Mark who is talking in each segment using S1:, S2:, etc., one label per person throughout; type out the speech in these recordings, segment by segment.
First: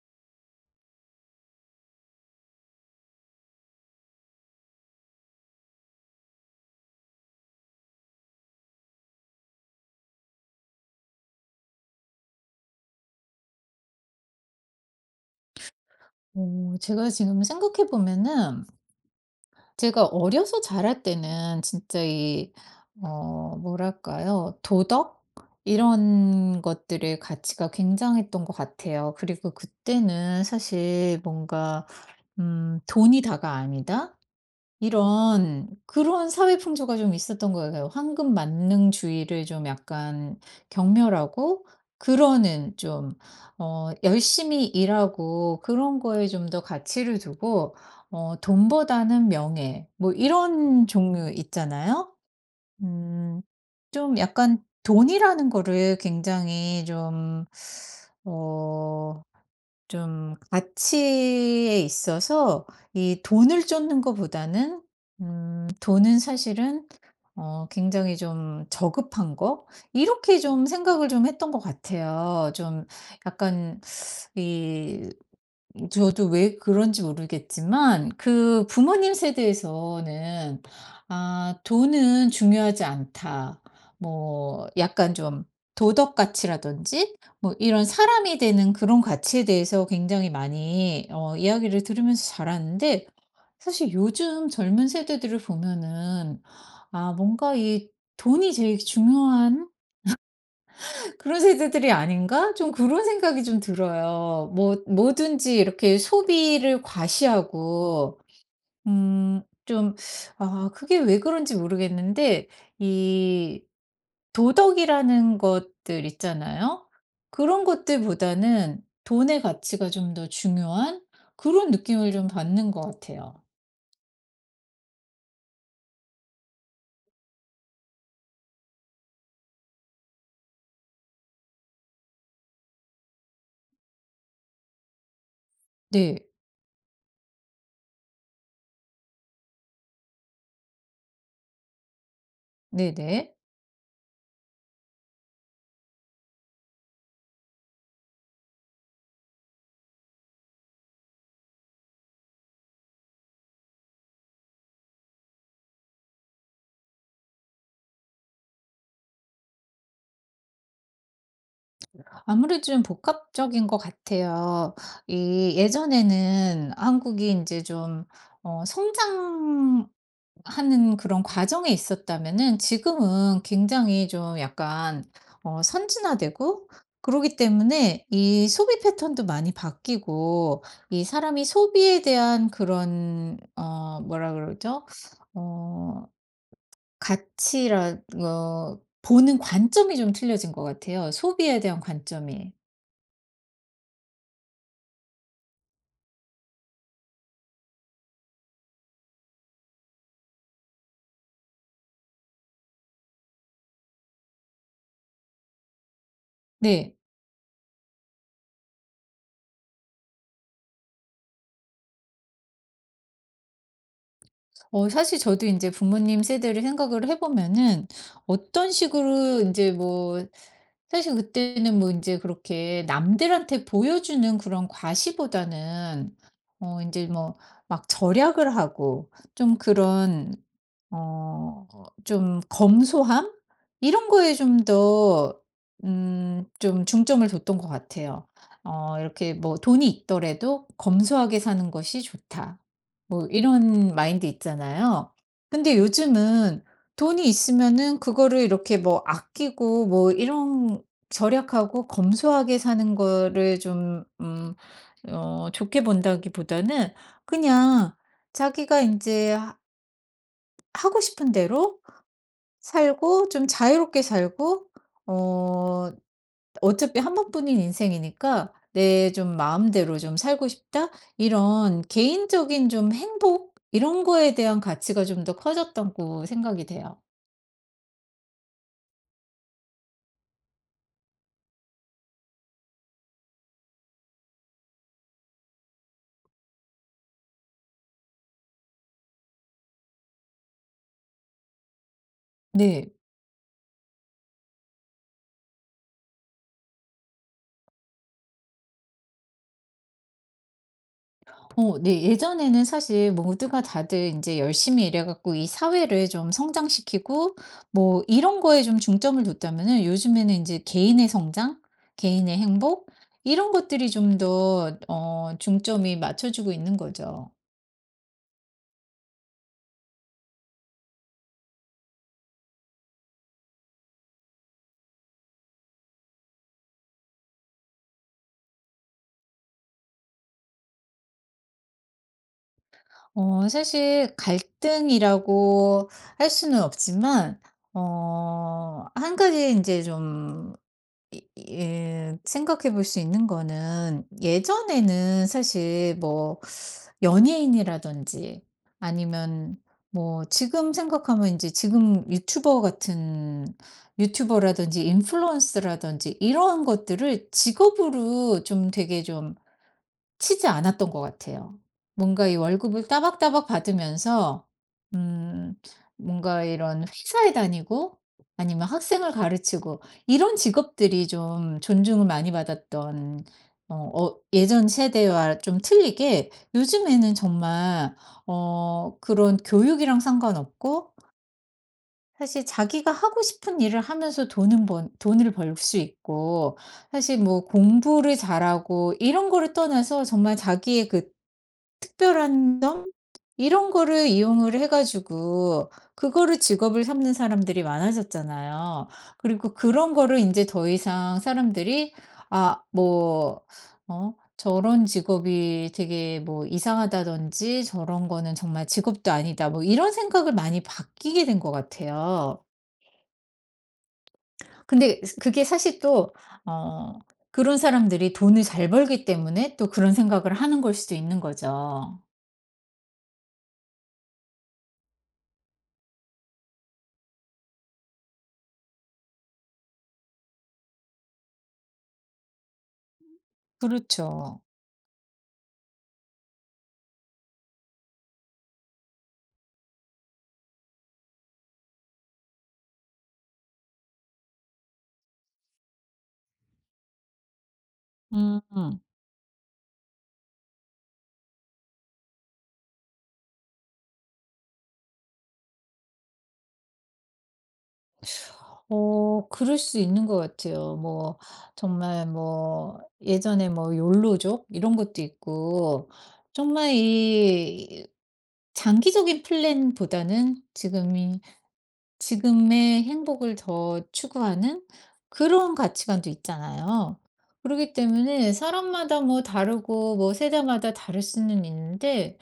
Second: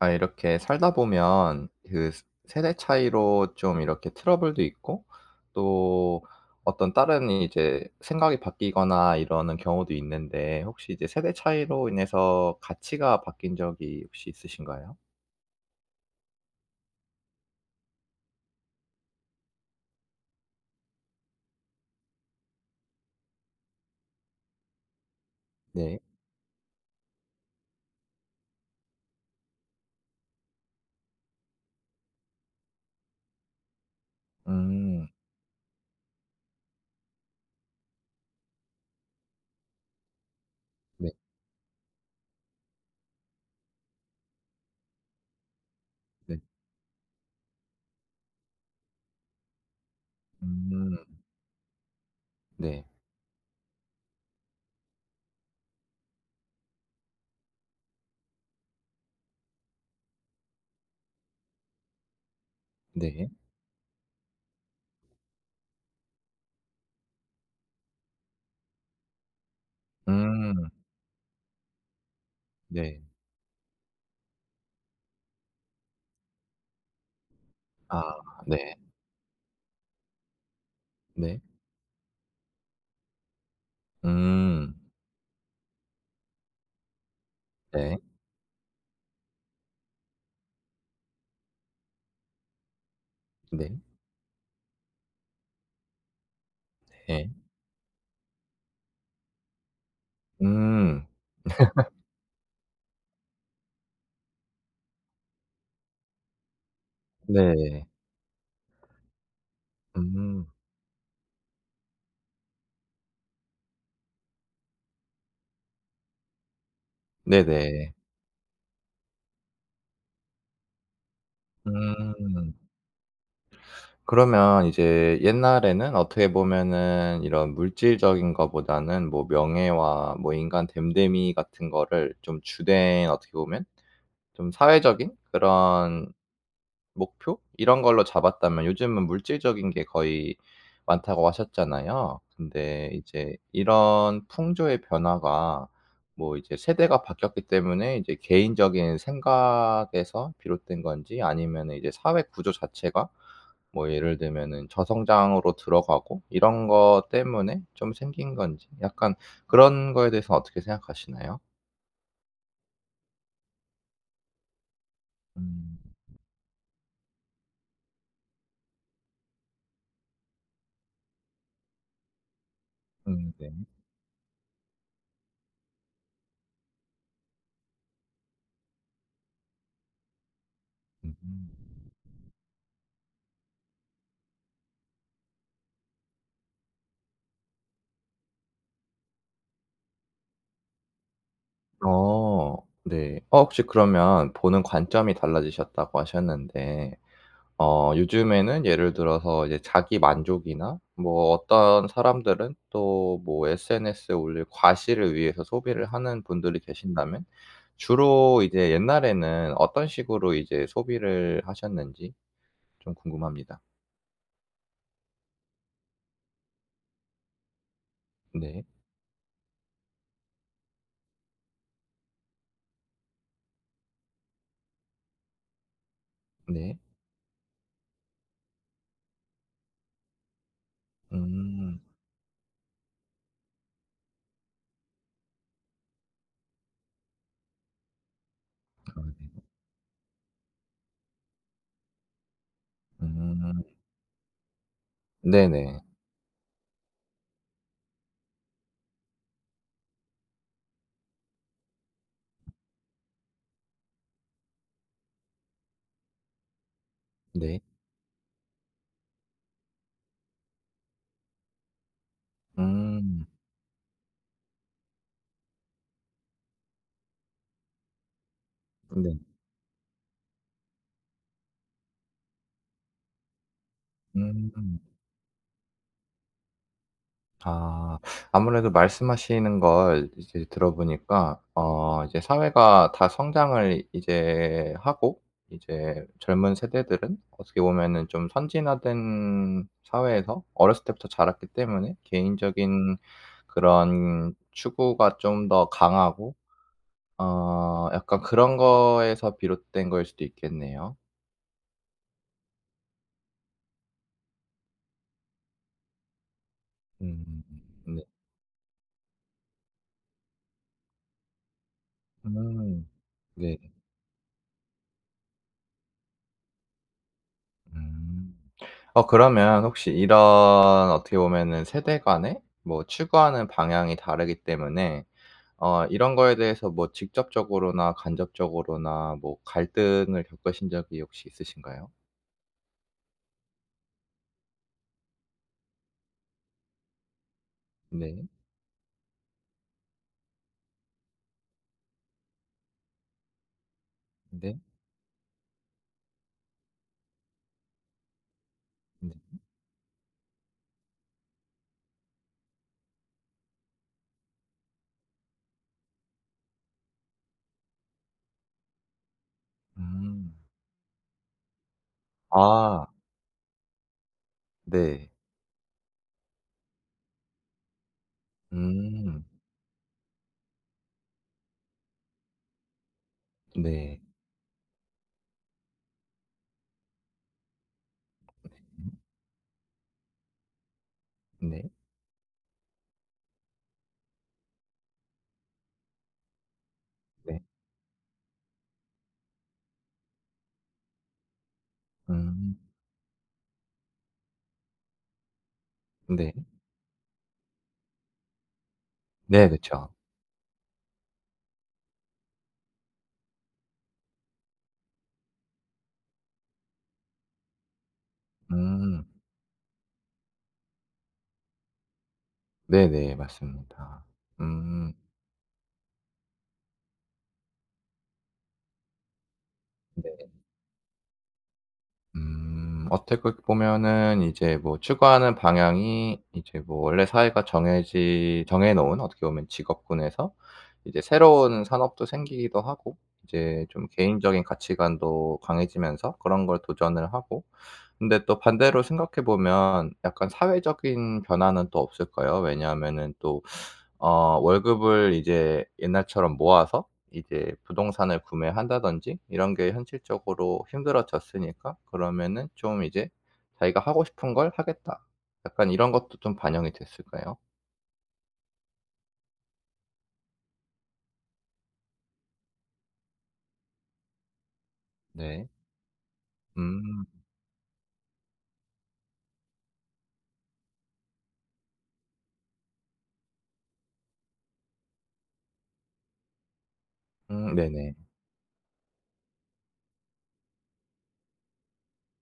S1: 아 이렇게 살다 보면 그 스 세대 차이로 좀 이렇게 트러블도 있고 또 어떤 다른 이제 생각이 바뀌거나 이러는 경우도 있는데 혹시 이제 세대 차이로 인해서 가치가 바뀐 적이 혹시 있으신가요?
S2: 오, 제가 지금 생각해 보면은 제가 어려서 자랄 때는 진짜 이 뭐랄까요? 도덕
S1: 네.
S2: 이런 것들의 가치가 굉장했던 것 같아요. 그리고 그때는 사실 뭔가 '돈이 다가 아니다.'
S1: 음.
S2: 이런 그런 사회 풍조가 좀 있었던 것 같아요. 황금 만능주의를 좀 약간
S1: 네.
S2: 경멸하고 그러는 좀 열심히 일하고 그런 거에
S1: 네.
S2: 좀 더 가치를 두고 돈보다는 명예 뭐 이런
S1: 음.
S2: 종류 있잖아요.
S1: 네.
S2: 음 좀 약간 돈이라는 거를 굉장히 좀어 좀 가치에 있어서 이
S1: 네.
S2: 돈을 쫓는 것보다는 돈은 사실은 굉장히 좀 저급한 거 이렇게 좀
S1: 음.
S2: 생각을 좀 했던 것 같아요. 좀
S1: 네.
S2: 약간 이 저도 왜 그런지
S1: 아
S2: 모르겠지만 그
S1: 네.
S2: 부모님 세대에서는
S1: 네.
S2: 아, 돈은 중요하지 않다. 뭐
S1: 음.
S2: 약간 좀 도덕 가치라든지 뭐 이런
S1: 네.
S2: 사람이 되는 그런 가치에 대해서 굉장히 많이 이야기를 들으면서 자랐는데
S1: 네.
S2: 사실 요즘 젊은 세대들을 보면은 아,
S1: 네.
S2: 뭔가 이 돈이 제일 중요한
S1: 음.
S2: 그런 세대들이 아닌가? 좀 그런 생각이 좀 들어요. 뭐 뭐든지 이렇게 소비를
S1: 네.
S2: 과시하고 음 좀
S1: 음.
S2: 그게 왜 그런지 모르겠는데 이 도덕이라는 것들 있잖아요. 그런
S1: 네네.
S2: 것들보다는 돈의 가치가 좀 더 중요한 그런 느낌을 좀
S1: 음.
S2: 받는 것 같아요.
S1: 그러면 이제 옛날에는 어떻게 보면은 이런 물질적인 거보다는 뭐 명예와 뭐 인간 됨됨이 같은 거를 좀 주된 어떻게 보면 좀 사회적인 그런
S2: 네.
S1: 목표 이런 걸로 잡았다면, 요즘은 물질적인 게 거의 많다고 하셨잖아요. 근데
S2: 네네.
S1: 이제 이런 풍조의 변화가 뭐 이제 세대가 바뀌었기 때문에 이제 개인적인 생각에서 비롯된 건지, 아니면은 이제 사회 구조 자체가 뭐 예를 들면은 저성장으로 들어가고 이런 것 때문에 좀 생긴 건지, 약간 그런 거에 대해서 어떻게 생각하시나요?
S2: 아무래도 좀 복합적인 것 같아요. 이
S1: 음.
S2: 예전에는 한국이 이제 좀 성장하는 그런 과정에 있었다면은 지금은
S1: 네.
S2: 굉장히 좀 약간 선진화되고 그러기 때문에 이 소비 패턴도 많이 바뀌고 이 사람이
S1: 음.
S2: 소비에 대한 그런 뭐라 그러죠? 어 가치라 어 보는 관점이 좀 틀려진 것 같아요, 소비에 대한 관점이.
S1: 어. 네. 어 혹시 그러면 보는 관점이 달라지셨다고 하셨는데, 어 요즘에는 예를 들어서 이제 자기 만족이나 뭐 어떤 사람들은 또 뭐 SNS에 올릴 과시를 위해서 소비를 하는 분들이
S2: 네.
S1: 계신다면, 주로 이제 옛날에는 어떤 식으로 이제 소비를 하셨는지 좀 궁금합니다.
S2: 사실 저도 이제 부모님 세대를 생각을 해 보면은
S1: 네.
S2: 어떤 식으로 이제 뭐 사실 그때는 뭐 이제 그렇게 남들한테 보여주는 그런 과시보다는
S1: 네.
S2: 이제 뭐 막 절약을 하고 좀 그런 어
S1: 음.
S2: 좀 검소함 이런 거에 좀 더 좀 중점을 뒀던 것 같아요.
S1: 아
S2: 이렇게
S1: 네.
S2: 뭐 돈이 있더라도 '검소하게 사는 것이 좋다.' 뭐
S1: 음.
S2: 이런 마인드 있잖아요. 근데
S1: 네네.
S2: 요즘은 돈이 있으면은 그거를 이렇게 뭐 아끼고 뭐 이런 절약하고 검소하게 사는 거를 좀 좋게 본다기보다는
S1: 네.
S2: 그냥 자기가 이제 하 하고 싶은 대로
S1: 음.
S2: 살고 좀 자유롭게 살고 어 어차피 한 번뿐인 인생이니까 '내
S1: 네.
S2: 좀 마음대로 좀 살고 싶다.' 이런 개인적인 좀 행복 이런 거에 대한
S1: 음.
S2: 가치가 좀 더 커졌다고 생각이 돼요.
S1: 아. 아무래도 말씀하시는 걸 이제 들어보니까 어 이제 사회가 다 성장을 이제 하고, 이제 젊은 세대들은 어떻게 보면은 좀 선진화된 사회에서 어렸을 때부터 자랐기 때문에
S2: 네.
S1: 개인적인 그런 추구가 좀 더 강하고, 어 약간 그런 거에서 비롯된 거일 수도 있겠네요.
S2: 네. 예전에는 사실 모두가 다들 이제 열심히 일해 갖고 이 사회를 좀 성장시키고
S1: 음.
S2: 뭐
S1: 네.
S2: 이런 거에 좀 중점을 뒀다면은 요즘에는 이제 개인의 성장, 개인의
S1: 음.
S2: 행복 이런
S1: 네.
S2: 것들이 좀 더 중점이 맞춰지고 있는 거죠.
S1: 음. 어 그러면 혹시 이런 어떻게 보면은 세대 간에 뭐 추구하는 방향이 다르기 때문에, 어 이런 거에 대해서 뭐 직접적으로나 간접적으로나 뭐 갈등을 겪으신 적이 혹시 있으신가요?
S2: 사실 갈등이라고 할 수는 없지만
S1: 네.
S2: 한 가지 이제 좀 이 생각해 볼 수 있는 거는
S1: 네.
S2: 예전에는 사실 뭐 연예인이라든지
S1: 네.
S2: 아니면 뭐 지금 생각하면 이제 지금 유튜버 같은 유튜버라든지 인플루언스라든지 이런 것들을 직업으로 좀 되게 좀
S1: 음.
S2: 치지 않았던 것 같아요. 뭔가 이
S1: 아
S2: 월급을 따박따박 받으면서
S1: 네.
S2: 음 뭔가 이런 회사에 다니고 아니면 학생을
S1: 음.
S2: 가르치고 이런 직업들이 좀 존중을 많이 받았던
S1: 네.
S2: 예전 세대와 좀 틀리게 요즘에는 정말
S1: 음.
S2: 그런 교육이랑 상관없고
S1: 네.
S2: 사실 자기가 하고 싶은 일을 하면서 돈은 번 돈을 벌 수 있고 사실
S1: 네.
S2: 뭐 공부를 잘하고 이런 거를 떠나서 정말 자기의 그
S1: 음.
S2: 특별한 점 이런 거를 이용을 해 가지고
S1: 네.
S2: 그거를 직업을 삼는 사람들이 많아졌잖아요.
S1: 네.
S2: 그리고
S1: 그쵸.
S2: 그런 거를 이제 더 이상 사람들이 아뭐어 저런 직업이 되게 뭐 이상하다든지 저런 거는 정말
S1: 음.
S2: 직업도 아니다. 뭐 이런 생각을 많이 바뀌게 된 것 같아요.
S1: 네네. 맞습니다. 음.
S2: 근데 그게 사실 또 어 그런 사람들이 돈을 잘 벌기 때문에 또 그런
S1: 네.
S2: 생각을 하는 걸 수도 있는 거죠.
S1: 음. 어떻게 보면은 이제 뭐 추구하는 방향이 이제 뭐 원래 사회가 정해 놓은 어떻게 보면 직업군에서 이제 새로운 산업도 생기기도 하고, 이제 좀
S2: 그렇죠.
S1: 개인적인 가치관도 강해지면서 그런 걸 도전을 하고. 근데 또 반대로 생각해 보면 약간 사회적인 변화는 또 없을까요? 왜냐하면은 또 어 월급을 이제 옛날처럼 모아서 이제 부동산을
S2: 음.
S1: 구매한다든지 이런 게 현실적으로 힘들어졌으니까, 그러면은 좀 이제 '자기가 하고 싶은 걸 하겠다.' 약간 이런 것도 좀 반영이 됐을까요?
S2: 그럴 수 있는 것 같아요. 뭐 정말 뭐 예전에 뭐 욜로족 이런 것도
S1: 네.
S2: 있고 정말
S1: 음.
S2: 이 장기적인 플랜보다는 지금이 지금의 행복을 더 추구하는 그런 가치관도 있잖아요. 그렇기
S1: 네네.
S2: 때문에 사람마다 뭐 다르고 뭐 세대마다 다를 수는 있는데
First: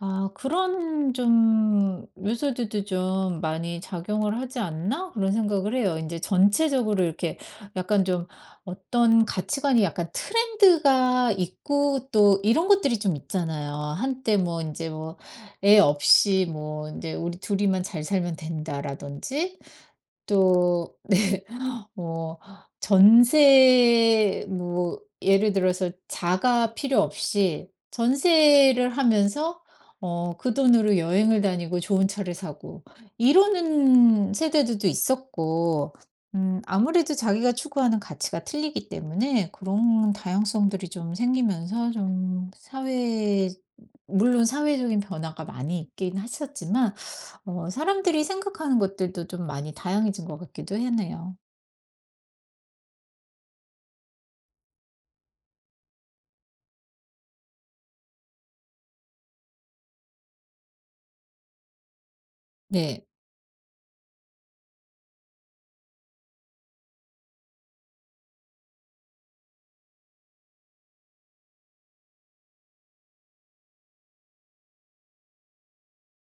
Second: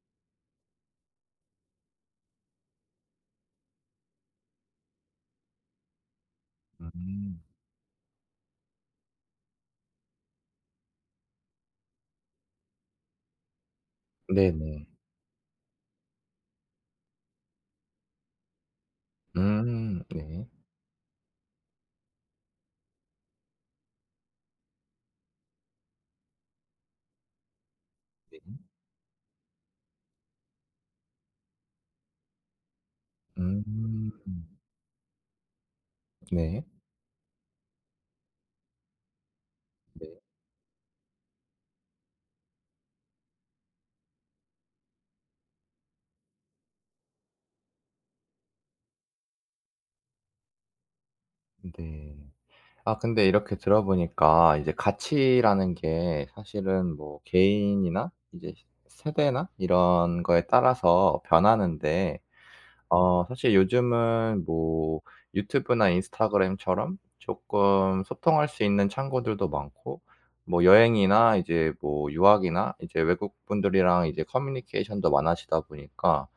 S2: 그런 좀 요소들도 좀 많이 작용을 하지 않나? 그런 생각을 해요. 이제 전체적으로 이렇게
S1: 음.
S2: 약간 좀 어떤 가치관이 약간 트렌드가 있고 또 이런 것들이 좀 있잖아요. 한때 뭐 이
S1: 네네.
S2: 제 뭐 "애 없이 뭐 이제 우리 둘이만 잘 살면 된다."라든지
S1: 네.
S2: 또 네. 어 전세 뭐 예를 들어서 자가 필요 없이
S1: 네.
S2: 전세를 하면서 그 돈으로 여행을 다니고 좋은 차를 사고
S1: 음.
S2: 이러는 세대들도 있었고
S1: 네.
S2: 아무래도 자기가 추구하는 가치가 틀리기 때문에
S1: 네.
S2: 그런 다양성들이 좀 생기면서 좀 사회 물론 사회적인 변화가 많이 있긴 했었지만 사람들이 생각하는 것들도 좀 많이 다양해진 것 같기도 하네요.
S1: 네. 아 근데 이렇게 들어보니까 이제 가치라는 게 사실은 뭐 개인이나 이제 세대나 이런 거에 따라서 변하는데,
S2: 네.
S1: 어 사실 요즘은 뭐 유튜브나 인스타그램처럼 조금 소통할 수 있는 창구들도 많고 뭐 여행이나 이제 뭐 유학이나 이제 외국분들이랑 이제 커뮤니케이션도 많아지다 보니까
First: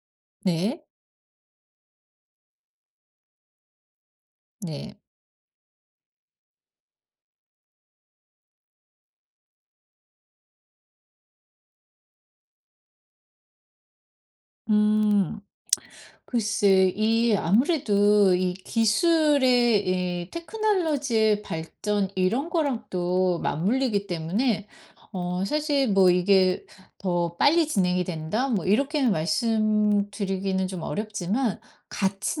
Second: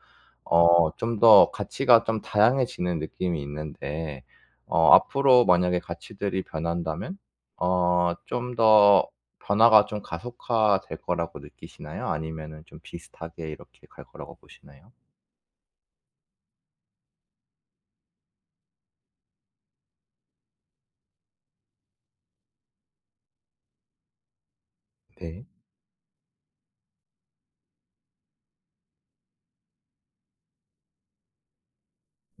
S2: 네.
S1: 어 좀 더 가치가 좀 다양해지는 느낌이 있는데, 어
S2: 네.
S1: 앞으로 만약에 가치들이 변한다면 어 좀 더 변화가 좀 가속화될 거라고 느끼시나요? 아니면은 좀 비슷하게 이렇게 갈 거라고 보시나요?
S2: 음. 글쎄 이 아무래도 이 테크놀로지의 발전 이런 거랑 또 맞물리기 때문에
S1: 네.
S2: 사실 뭐 "이게 더 빨리 진행이 된다." 뭐 이렇게는 말씀드리기는 좀 어렵지만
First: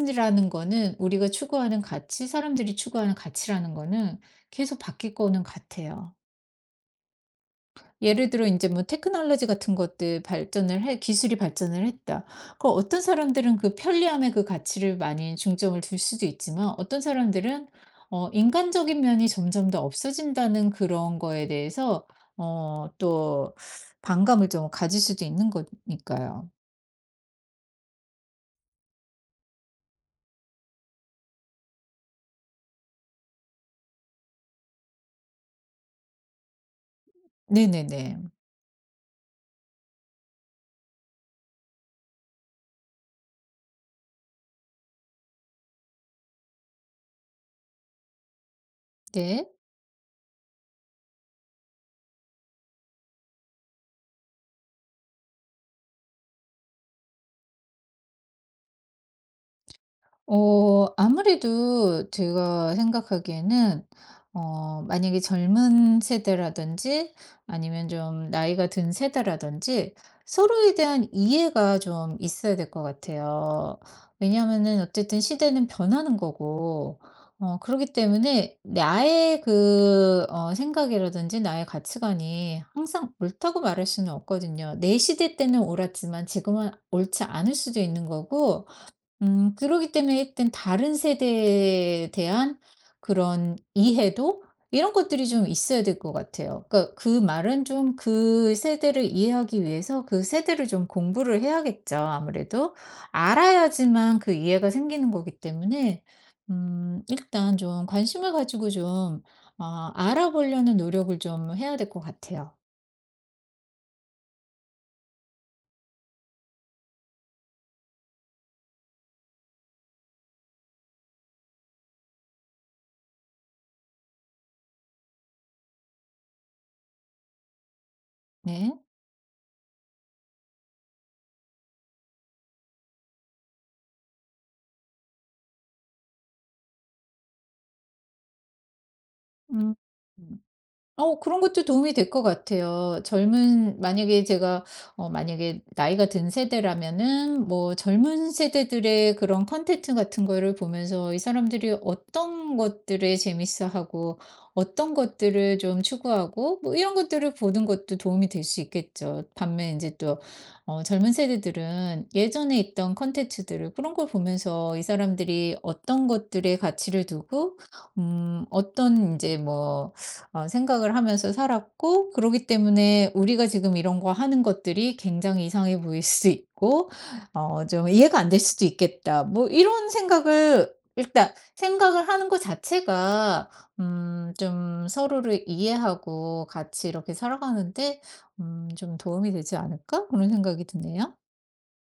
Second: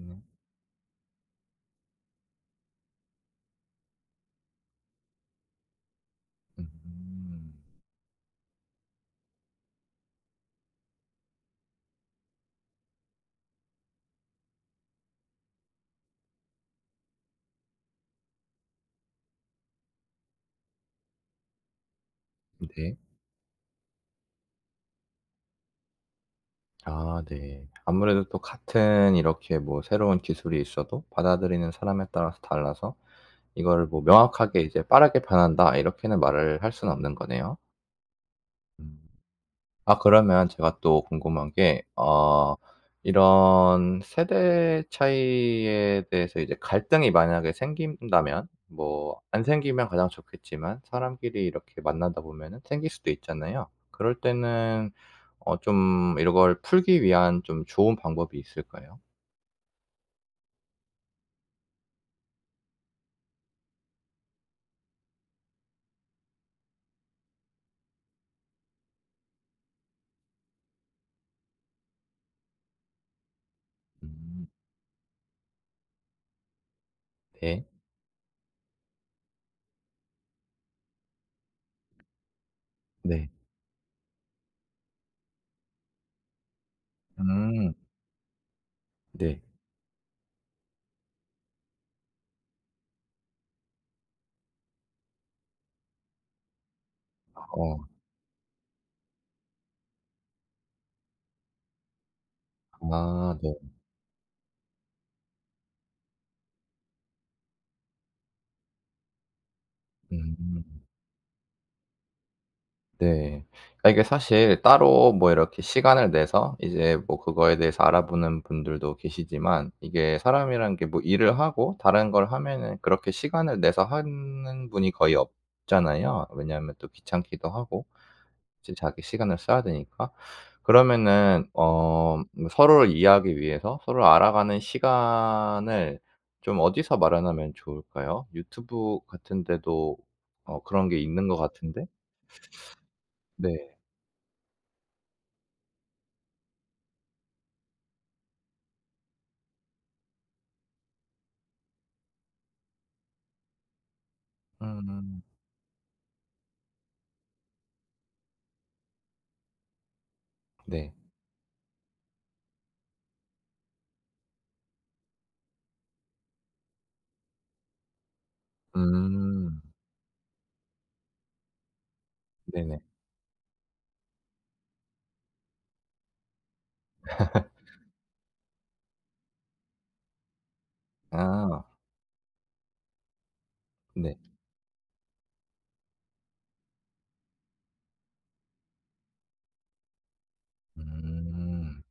S1: 음.
S2: 거는 우리가 추구하는 가치, 사람들이 추구하는 가치라는 거는 계속 바뀔 거는 같아요.
S1: 음.
S2: 예를 들어 이제 뭐 테크놀로지 같은 것들 발전을 해 기술이 발전을 했다. 그 어떤 사람들은 그 편리함의 그 가치를 많이 중점을 둘 수도 있지만 어떤 사람들은 인간적인 면이 점점 더 없어진다는 그런 거에 대해서
S1: 네.
S2: 또 반감을 좀 가질 수도 있는 거니까요.
S1: 아 네. 아무래도 또 같은 이렇게 뭐 새로운 기술이 있어도 받아들이는 사람에 따라서 달라서 이거를 뭐 명확하게 이제 "빠르게 변한다." 이렇게는 말을 할 수는 없는 거네요.
S2: 네네네.
S1: 음. 아 그러면 제가 또 궁금한 게, 어 이런 세대 차이에 대해서 이제 갈등이 만약에 생긴다면, 뭐 안
S2: 네.
S1: 생기면 가장 좋겠지만 사람끼리 이렇게 만나다 보면은 생길 수도 있잖아요. 그럴 때는 어 좀 이걸 풀기 위한 좀 좋은 방법이 있을까요?
S2: 아무래도 제가 생각하기에는 만약에 젊은 세대라든지 아니면 좀 나이가 든 세대라든지 서로에 대한 이해가 좀 있어야 될 것 같아요.
S1: 음
S2: 왜냐하면은 어쨌든 시대는 변하는 거고
S1: 네.
S2: 그렇기 때문에 나의 그 생각이라든지 나의 가치관이 항상
S1: 네.
S2: 옳다고 말할 수는 없거든요. 내 시대 때는 옳았지만 지금은 옳지 않을
S1: 음.
S2: 수도 있는 거고
S1: 네.
S2: 그러기 때문에 일단 다른 세대에 대한 그런 이해도 이런 것들이 좀 있어야 될 것 같아요. 그러니까 그 말은
S1: 어.
S2: 좀 그 세대를 이해하기 위해서 그 세대를 좀 공부를 해야겠죠, 아무래도.
S1: 아 네.
S2: 알아야지만 그 이해가 생기는 거기 때문에 일단 좀 관심을 가지고 좀
S1: 음.
S2: 알아보려는 노력을 좀 해야 될 것 같아요.
S1: 네. 아 이게 사실 따로 뭐 이렇게 시간을 내서 이제 뭐 그거에 대해서 알아보는 분들도 계시지만, 이게 사람이란 게 뭐 일을 하고 다른 걸 하면은 그렇게 시간을 내서 하는 분이 거의 없잖아요. 왜냐하면 또 귀찮기도 하고
S2: 네.
S1: 이제 자기 시간을 써야 되니까. 그러면은 어 뭐 서로를 이해하기 위해서 서로를 알아가는 시간을 좀 어디서 마련하면 좋을까요? 유튜브 같은
S2: 음.
S1: 데도 어 그런 게 있는 것
S2: 그런 것도
S1: 같은데?
S2: 도움이 될 것 같아요.
S1: 네.
S2: 젊은 만약에 제가 만약에 나이가 든 세대라면은 뭐 젊은 세대들의 그런 컨텐츠 같은 거를 보면서 이 사람들이 어떤 것들에 재밌어하고 어떤
S1: 음.
S2: 것들을 좀 추구하고 뭐 이런 것들을 보는 것도 도움이 될 수 있겠죠. 반면 이제 또
S1: 네.
S2: 젊은 세대들은 예전에 있던 컨텐츠들을 그런 걸 보면서 이 사람들이 어떤 것들에 가치를 두고 어떤 이제
S1: 음.
S2: 뭐 어 생각을 하면서 살았고 그러기
S1: 네네.
S2: 때문에 우리가 지금 이런 거 하는 것들이 굉장히 이상해 보일 수 있고 좀 '이해가 안 될 수도 있겠다.' 뭐 이런 생각을 일단
S1: 아
S2: 생각을 하는 것 자체가
S1: 네.
S2: 좀 서로를 이해하고 같이 이렇게 살아가는데 '좀 도움이 되지 않을까?' 그런 생각이 드네요.
S1: 음.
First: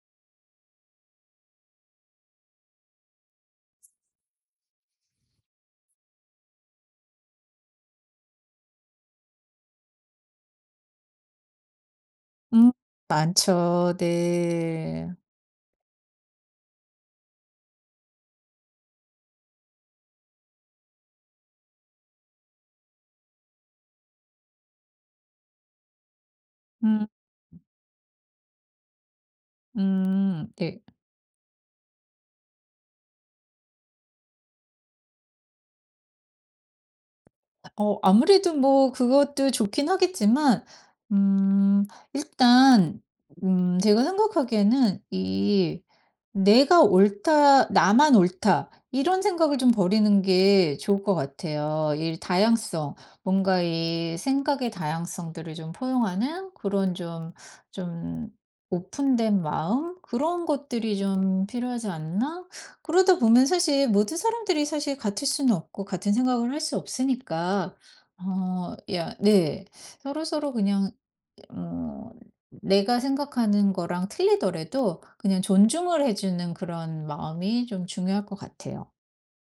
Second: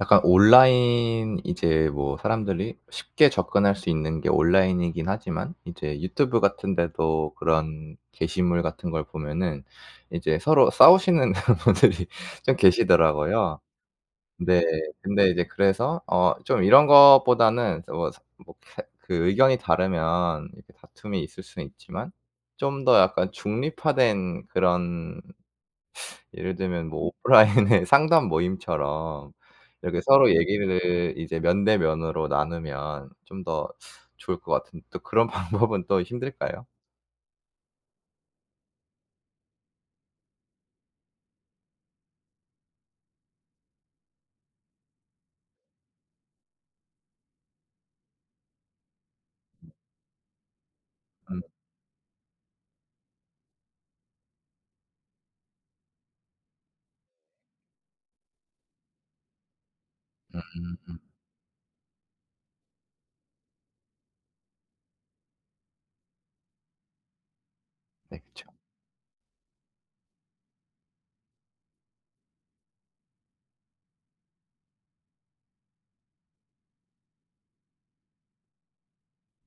S1: 약간 온라인 이제 뭐 사람들이 쉽게 접근할 수 있는 게 온라인이긴 하지만, 이제 유튜브 같은 데도 그런 게시물 같은 걸 보면은 이제 서로 싸우시는 분들이 좀
S2: 음
S1: 계시더라고요.
S2: 많죠.
S1: 네.
S2: 네.
S1: 근데 이제 그래서 어 좀 이런 것보다는 뭐 사 뭐 해 그 의견이 다르면 이렇게 다툼이 있을 수는 있지만 좀 더 약간 중립화된 그런, 예를 들면 뭐
S2: 음
S1: 오프라인의 상담 모임처럼 이렇게 서로
S2: 네.
S1: 얘기를 이제 면대 면으로 나누면 좀 더 좋을 것 같은데, 또 그런 방법은 또 힘들까요?
S2: 아무래도 뭐 그것도 좋긴 하겠지만 음 일단 제가 생각하기에는 이 '내가 옳다. 나만 옳다.' 이런 생각을 좀 버리는 게 좋을 것 같아요. 이 다양성 뭔가 이 생각의 다양성들을 좀 포용하는 그런 좀 오픈된 마음 그런 것들이
S1: 음음.
S2: 좀 필요하지 않나? 그러다 보면 사실 모든 사람들이 사실 같을 수는 없고 같은 생각을 할 수 없으니까
S1: 네 그쵸.
S2: 어, 야, 네. 서로서로 그냥 어, 내가 생각하는 거랑 틀리더라도 그냥 존중을 해주는 그런 마음이 좀 중요할 것 같아요.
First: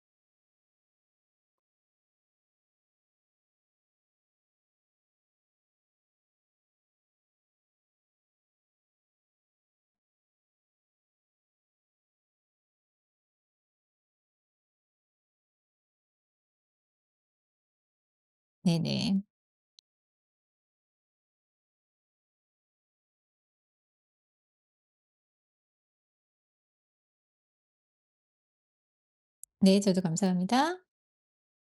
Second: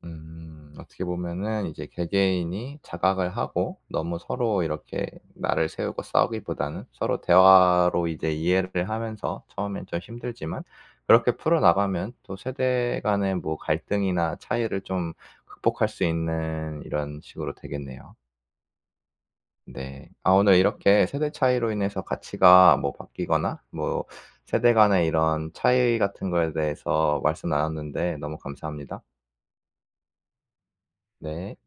S1: 음. 어떻게 보면은 이제 개개인이 자각을 하고 너무 서로 이렇게 나를 세우고 싸우기보다는 서로 대화로 이제 이해를 하면서 처음엔 좀 힘들지만 그렇게 풀어나가면 또 세대 간의 뭐 갈등이나 차이를 좀 극복할 수 있는, 이런 식으로 되겠네요.
S2: 네네.
S1: 네. 아 오늘 이렇게 세대 차이로 인해서 가치가 뭐 바뀌거나 뭐 세대 간의 이런 차이 같은 거에 대해서 말씀 나눴는데 너무 감사합니다.
S2: 네, 저도 감사합니다.
S1: 네.